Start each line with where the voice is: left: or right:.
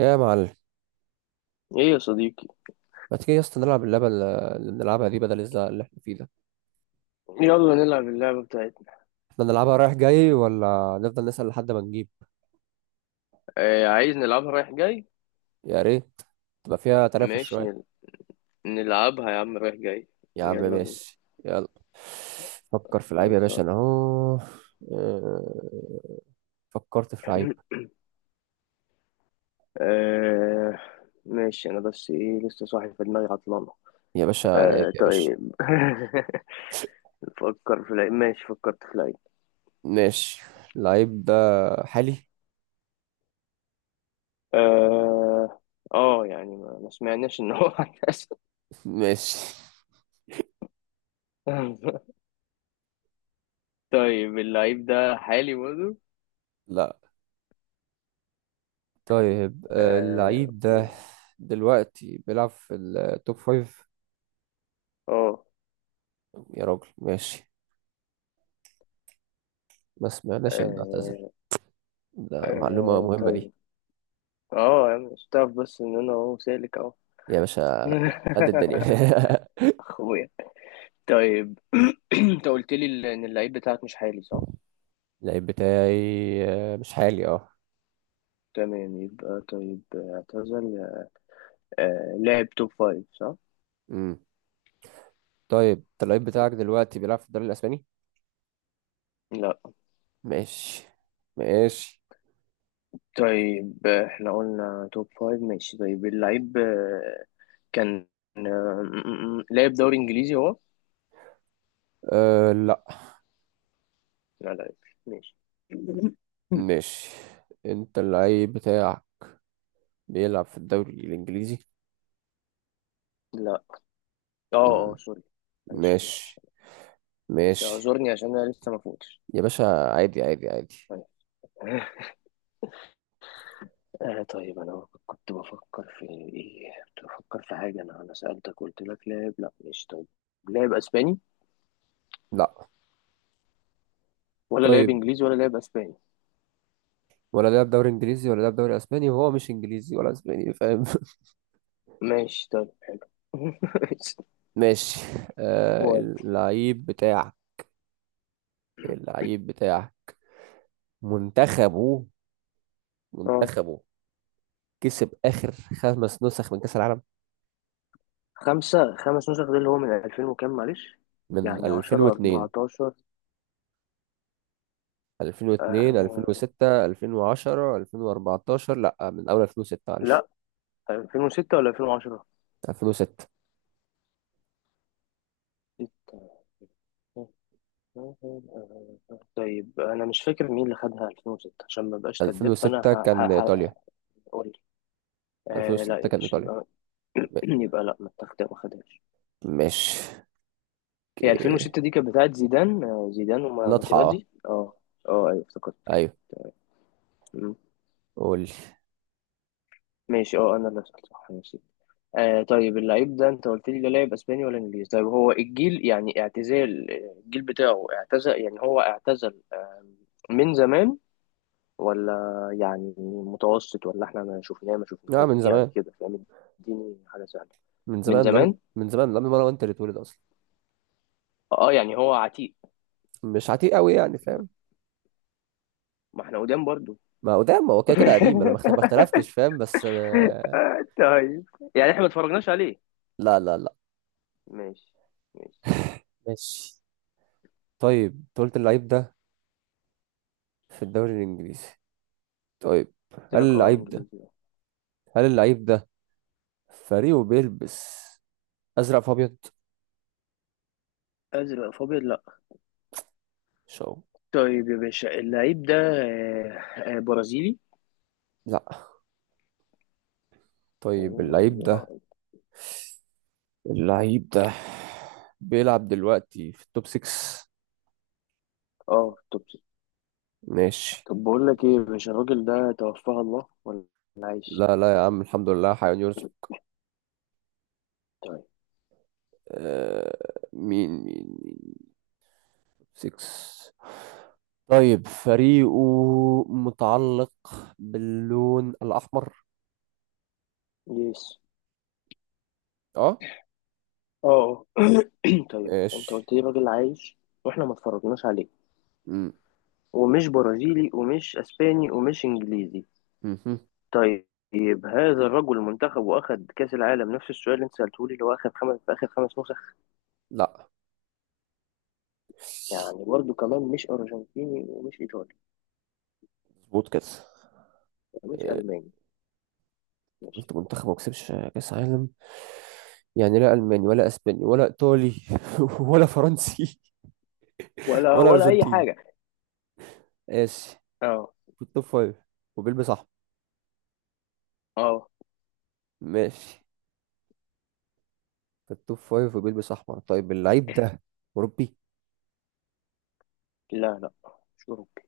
right: يا معلم،
left: ايه يا صديقي.
right: ما تيجي يا اسطى نلعب اللعبة اللي بنلعبها دي بدل الزهق اللي احنا فيه ده؟
left: يلا نلعب اللعبة بتاعتنا.
right: احنا نلعبها رايح جاي ولا نفضل نسأل لحد ما نجيب؟
left: آه، عايز نلعبها رايح جاي.
right: يا ريت، تبقى فيها تنافس
left: ماشي،
right: شوية.
left: نلعبها يا عم رايح جاي.
right: يا عم
left: يلا بينا.
right: ماشي، يلا. فكر في لعيب يا باشا،
left: خلصان.
right: انا اهو. اه، فكرت في لعيب.
left: آه، ماشي. انا بس ايه لسه صاحي، في دماغي عطلانة.
right: يا باشا لعيب
left: آه
right: يا باشا.
left: طيب. فكر في العيد، ماشي فكرت في العيد.
right: ماشي. اللعيب ده حالي؟
left: اه، اه يعني ما سمعناش ان هو هيحصل.
right: ماشي.
left: طيب اللعيب ده حالي برضه.
right: لا. طيب
left: آه
right: اللعيب ده
left: اوكي.
right: دلوقتي بيلعب في التوب فايف؟
left: اه،
right: يا راجل ماشي. ما سمعناش اللي اعتزل.
left: آه،
right: ده معلومة مهمة دي.
left: طيب. اه يا عم مش هتعرف بس ان انا اهو سالك اهو.
right: يا باشا قد الدنيا.
left: اخويا. طيب. انت قلت لي ان اللعيب بتاعك مش حالي صح؟
right: اللعيب بتاعي مش حالي اه.
left: تمام يبقى طيب اعتزل. لاعب توب فايف صح؟
right: امم. طيب، انت اللعيب بتاعك دلوقتي بيلعب في الدوري الاسباني؟
left: لا.
right: ماشي. ماشي.
left: طيب احنا قلنا توب فايف. ماشي طيب اللعيب كان، آه، لاعب دوري انجليزي هو؟
right: أه، لا.
left: لا لا. ماشي.
right: ماشي. انت اللعيب بتاعك بيلعب في الدوري الانجليزي؟
left: لا. اه اه،
right: مم.
left: سوري. معلش معلش.
right: ماشي.
left: بس
right: ماشي.
left: اعذرني عشان انا لسه ما فوتش.
right: يا باشا، عادي عادي عادي.
left: طيب. آه طيب، أنا كنت بفكر في إيه؟ كنت بفكر في حاجة، أنا سألتك قلت لك لاعب. لأ، ماشي طيب، لاعب أسباني
right: لا.
left: ولا لاعب
right: طيب،
left: إنجليزي ولا لاعب أسباني.
right: ولا لعب دوري انجليزي ولا لعب دوري اسباني وهو مش انجليزي ولا اسباني، فاهم؟
left: ماشي طيب حلو.
right: ماشي. أه،
left: ودي.
right: اللعيب بتاع منتخبه
left: أه،
right: منتخبه كسب آخر 5 نسخ من كأس العالم.
left: خمس نسخ، ده اللي هو من 2000 وكام، معلش.
right: من
left: يعني 10
right: 2002.
left: 14.
right: 2002
left: آه
right: 2006 2010 2014، لا، من أول 2006 معلش.
left: لأ، 2006 ولا 2010؟
right: 2006.
left: ستة. طيب أنا مش فاكر مين اللي خدها 2006، عشان ما بقاش كداب فأنا
right: 2006 كان
left: هقول.
right: إيطاليا.
left: لا
right: 2006
left: يا
right: كان
left: باشا،
right: إيطاليا.
left: يبقى.
right: م-
left: يبقى لا، ما خدهاش.
right: مش.
left: هي
right: اوكي.
left: 2006 دي كانت بتاعت زيدان
right: نضحى اه.
left: وماتيراتزي، اه. اه ايوه، افتكرت كده.
right: ايوه.
left: مم.
right: قول لي.
left: ماشي، انا اللي سألت صح، ماشي. طيب اللعيب ده، انت قلت لي لا لاعب اسباني ولا انجليزي. طيب، هو الجيل يعني اعتزال، الجيل بتاعه اعتزل، يعني هو اعتزل من زمان، ولا يعني متوسط، ولا احنا ما
right: لا،
left: شفناهوش
right: من
left: يعني،
right: زمان.
left: كده فاهم. اديني حاجه سهله. من زمان.
right: من زمان لما انا وانت اللي اتولد اصلا.
left: اه، يعني هو عتيق.
right: مش عتيق قوي يعني، فاهم؟
left: ما احنا قدام برضو.
right: ما قدام هو كده كده قديم، انا ما اختلفتش فاهم بس.
left: طيب يعني احنا ما اتفرجناش عليه.
right: لا لا لا.
left: ماشي ماشي.
right: ماشي. طيب، انت قلت اللعيب ده في الدوري الانجليزي. طيب،
left: قلت
right: هل
left: لك
right: اللعيب ده
left: انجليزي بقى.
right: هل اللعيب ده فريقه بيلبس ازرق في ابيض؟
left: ازرق فابيض، لا.
right: شو.
left: طيب يا باشا اللعيب ده برازيلي.
right: لا.
left: اوه
right: طيب،
left: ماي
right: اللعيب ده
left: جاد.
right: اللعيب ده بيلعب دلوقتي في التوب 6؟
left: اه طب.
right: ماشي.
left: طب بقول لك ايه يا باشا، الراجل ده توفاه الله ولا عايش؟
right: لا لا يا عم، الحمد لله حيوان يرزق.
left: طيب.
right: آه. مين مين مين؟ 6. طيب، فريقه متعلق باللون الأحمر؟
left: يس.
right: اه.
left: اه آه. طيب انت
right: ماشي.
left: قلت لي راجل عايش، واحنا ما اتفرجناش عليه،
right: مم.
left: ومش برازيلي ومش اسباني ومش انجليزي.
right: مهم.
left: طيب هذا الرجل منتخب واخد كاس العالم، نفس السؤال اللي انت سالته لي، اللي هو اخد خمس في اخر خمس نسخ.
right: لا،
left: يعني برضه كمان مش ارجنتيني ومش ايطالي
right: مظبوط كده
left: ومش
right: آه،
left: الماني. مش
right: قلت منتخب ما كسبش كأس عالم، يعني لا ألماني ولا أسباني ولا إيطالي ولا فرنسي
left: ولا
right: ولا
left: ولا اي
right: أرجنتيني.
left: حاجه.
right: ماشي.
left: اه
right: في التوب فايف وبيلبس أحمر.
left: اه.
right: ماشي. في التوب فايف وبيلبس أحمر، طيب اللعيب ده أوروبي؟
left: لا لا، مش اوروبي.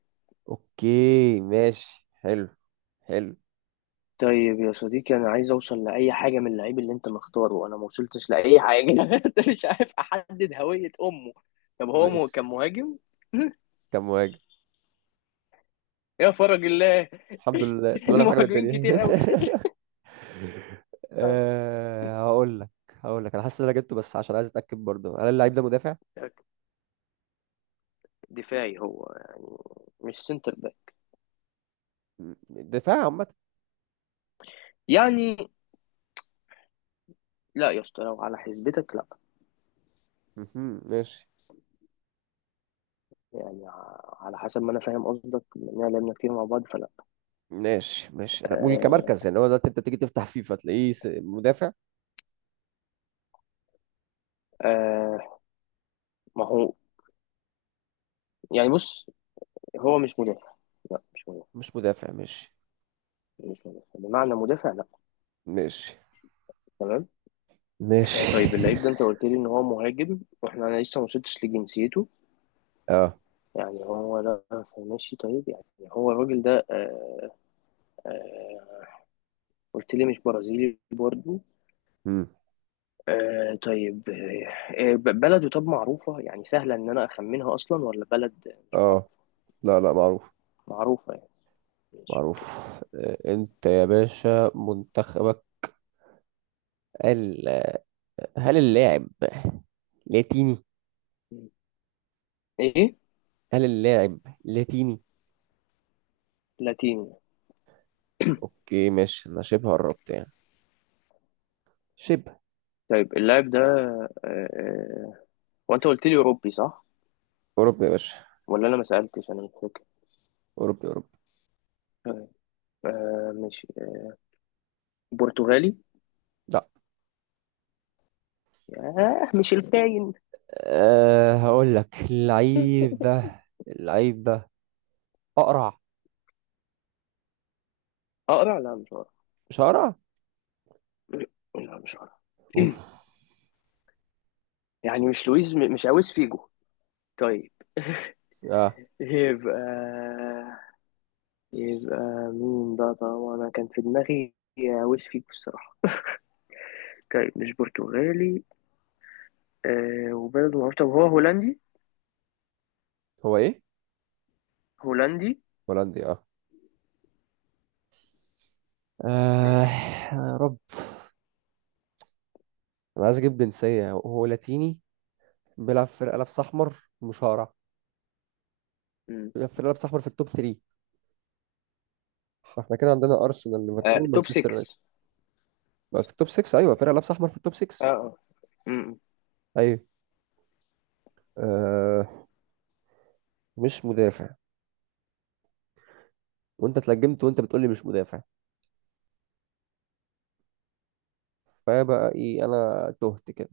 right: أوكي ماشي. حلو. حلو.
left: طيب يا صديقي انا عايز اوصل لاي حاجه من اللعيب اللي انت مختاره، وانا ما وصلتش لاي حاجه. انت مش عارف احدد هويه امه. طب هو
right: ماشي.
left: كان مهاجم.
right: كم مهاجم!
left: يا فرج الله.
right: الحمد لله طلعنا في حاجة من
left: المهاجمين
right: الدنيا.
left: كتير قوي. طيب،
right: أه، هقول لك انا حاسس ان انا جبته، بس عشان عايز اتاكد برضه، هل اللعيب ده مدافع؟
left: دفاعي هو يعني؟ مش سنتر
right: مم، دفاع عامه.
left: يعني. لا يا اسطى، لو على حسبتك لا.
right: مهم، ماشي.
left: يعني على حسب ما انا فاهم قصدك، لان لعبنا كتير مع بعض، فلا.
right: ماشي. ماشي. انا بقول
left: آه
right: كمركز يعني هو ده انت تيجي تفتح فيه فتلاقيه س- مدافع
left: آه ما هو، يعني بص، هو مش مدافع. لا مش مدافع.
right: مش مدافع ماشي
left: مش مدافع بمعنى مدافع، لا.
right: ماشي
left: تمام.
right: ماشي
left: طيب اللعيب ده، انت قلت لي ان هو مهاجم، واحنا انا لسه ما وصلتش لجنسيته.
right: اه.
left: يعني هو، لا. ماشي طيب يعني، هو الراجل ده قلت لي مش برازيلي برضه.
right: مم.
left: آه طيب، بلده طب معروفة يعني سهلة ان انا اخمنها اصلا، ولا بلد مش
right: اه.
left: معروفة؟
right: لا، لا معروف.
left: معروفة يعني. ماشي اوكي.
right: معروف. انت يا باشا منتخبك ال، هل اللاعب لاتيني
left: مم. ايه.
right: هل اللاعب لاتيني؟
left: لاتيني.
right: اوكي ماشي. انا شبه قربت يعني. شبه.
left: طيب اللاعب ده، هو انت قلت لي اوروبي صح؟
right: اوروبي يا باشا.
left: ولا انا ما سألتش، انا مش فاكر.
right: اوروبي. اوروبي.
left: طيب، مش برتغالي.
right: لا.
left: ياه، مش الكاين.
right: أه، هقول لك، اللعيب ده اقرع؟
left: اقرع؟ لا مش هقرع.
right: مش اقرع؟
left: لا مش هقرع.
right: اوف.
left: يعني مش لويز، مش عاوز فيجو. طيب
right: اه.
left: يبقى، يبقى مين ده؟ طبعا انا كان في دماغي عاوز فيجو الصراحة. طيب مش برتغالي. وبلده معروف، طب هو هولندي؟
right: هو ايه،
left: هولندي.
right: هولندي؟ اه. آه.
left: ماشي.
right: يا رب. انا عايز اجيب جنسية. هو لاتيني، بيلعب في لابس احمر، مش هقرع، بيلعب في لابس احمر في التوب 3. فاحنا كده عندنا ارسنال، ليفربول،
left: توب
right: مانشستر يونايتد.
left: 6.
right: بقى في التوب 6، ايوه، فرقة لابس احمر في التوب 6.
left: اه آه. م- م.
right: ايوه. آه. مش مدافع. وانت اتلجمت وانت بتقول لي مش مدافع، فبقى ايه، انا تهت كده.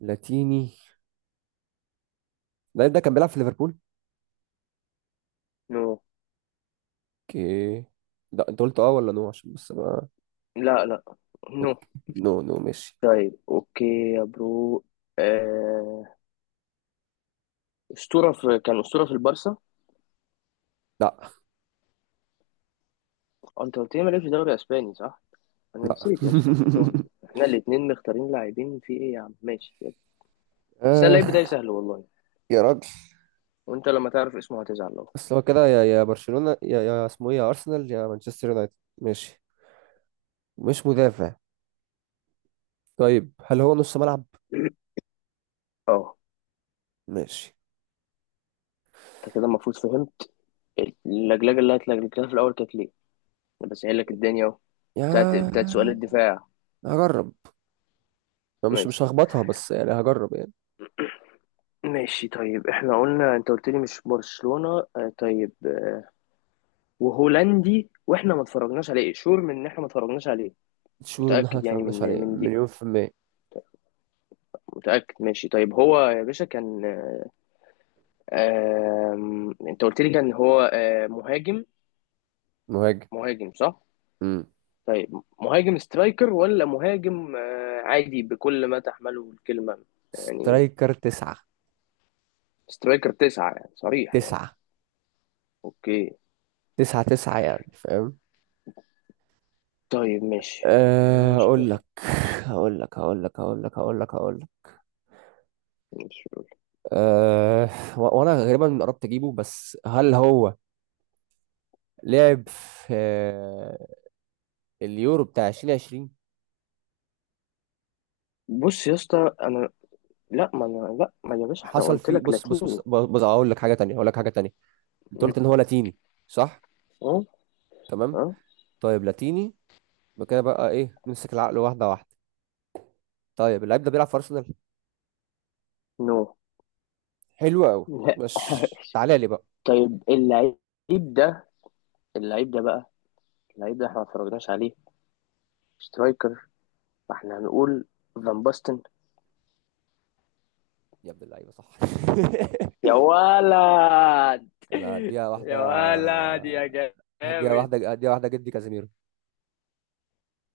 right: لاتيني. اللعيب ده كان بيلعب في ليفربول؟
left: نو.
right: اوكي. لا، انت قلت اه ولا نو؟ عشان بس ما.
left: لا لا نو.
right: اوكي. نو نو. ماشي.
left: طيب اوكي. يا برو. آه، اسطوره في كان اسطوره في البارسا.
right: لا.
left: انت قلت لي مالكش دوري اسباني صح؟ انا
right: لا.
left: نسيت يا اسطى، احنا تهنا. احنا الاثنين مختارين لاعبين في ايه يا عم، ماشي يلا. بس اللعيب بتاعي
right: آه
left: سهل والله.
right: يا راجل.
left: وانت لما تعرف اسمه هتزعل اهو.
right: بس هو كده، يا برشلونة، يا اسمه ايه، يا ارسنال يا مانشستر يونايتد. ماشي. مش مدافع. طيب هل هو نص ملعب؟
left: اه.
right: ماشي.
left: انت كده المفروض فهمت. اللجلجه اللي هتلجلجها في الاول كانت ليه؟ انا بسهل لك الدنيا اهو.
right: يا.
left: بتاعت سؤال الدفاع.
right: هجرب. ما مش
left: ماشي
right: هخبطها بس يعني، هجرب يعني.
left: ماشي. طيب احنا قلنا، انت قلت لي مش برشلونة. طيب، وهولندي، واحنا ما اتفرجناش عليه، شور من ان احنا ما اتفرجناش عليه.
right: شور ان احنا
left: متأكد يعني، من
right: متفرجناش عليه
left: دي.
right: مليون في المية.
left: متأكد، ماشي. طيب هو يا باشا كان آه آم، انت قلت لي كان هو مهاجم.
right: مهاجم.
left: مهاجم صح.
right: امم.
left: طيب مهاجم سترايكر ولا مهاجم عادي بكل ما تحمله الكلمة. يعني
right: سترايكر تسعة.
left: سترايكر تسعة، يعني صريح يعني.
right: تسعة
left: اوكي.
right: تسعة تسعة يعني، فاهم.
left: طيب ماشي، أنا مش
right: اقول
left: فاكر.
right: لك
left: ماشي،
right: اقول لك اقول لك اقول لك اقول لك اقول لك.
left: مش
right: أه، وانا غالبا قربت اجيبه، بس هل هو لعب في اليورو بتاع 2020؟
left: بص يا اسطى، انا لا ما أنا لا ما يا باشا، احنا
right: حصل
left: قلت
right: فيه.
left: لك
right: بص بص بص
left: لاتيني.
right: بص، بص، اقول لك حاجه تانية، اقول لك حاجه تانية. انت
left: مم.
right: قلت ان هو لاتيني، صح؟
left: اه
right: تمام.
left: اه
right: طيب لاتيني، يبقى كده بقى ايه، نمسك العقل واحده واحده. طيب، اللعيب ده بيلعب في ارسنال؟
left: نو.
right: حلو قوي.
left: لا.
right: مش تعالى لي بقى.
left: طيب اللعيب ده، اللعيب ده بقى اللعيب ده احنا ما اتفرجناش عليه، سترايكر، فاحنا هنقول فان باستن.
right: يا ابن اللعيبه، صح!
left: يا ولد،
right: انا هديها واحده،
left: يا ولد يا
right: هديها
left: جامد.
right: واحده، هديها واحده جدي، كازيميرو.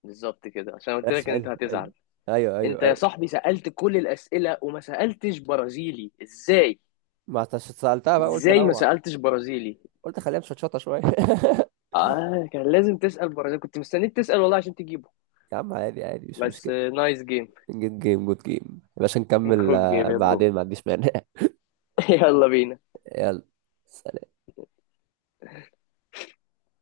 left: بالظبط كده، عشان قلت
right: بس
left: لك ان
right: حلو
left: انت
right: حلو.
left: هتزعل.
right: ايوه ايوه
left: انت يا
right: ايوه.
left: صاحبي سألت كل الأسئلة وما سألتش برازيلي، ازاي؟
right: ما أنت سالتها بقى، قلت
left: ازاي ما
right: انوع،
left: سألتش برازيلي.
right: قلت خليها مشطشطه شويه.
left: اه كان لازم تسأل برازيلي، كنت مستنيك تسأل والله عشان تجيبه.
right: يا عم عادي عادي، مش
left: بس
right: مشكله.
left: نايس جيم.
right: جود جيم، جود جيم يا باشا. نكمل
left: جود جيم يا برو.
right: بعدين، ما عنديش مانع.
left: يلا بينا.
right: يلا. سلام.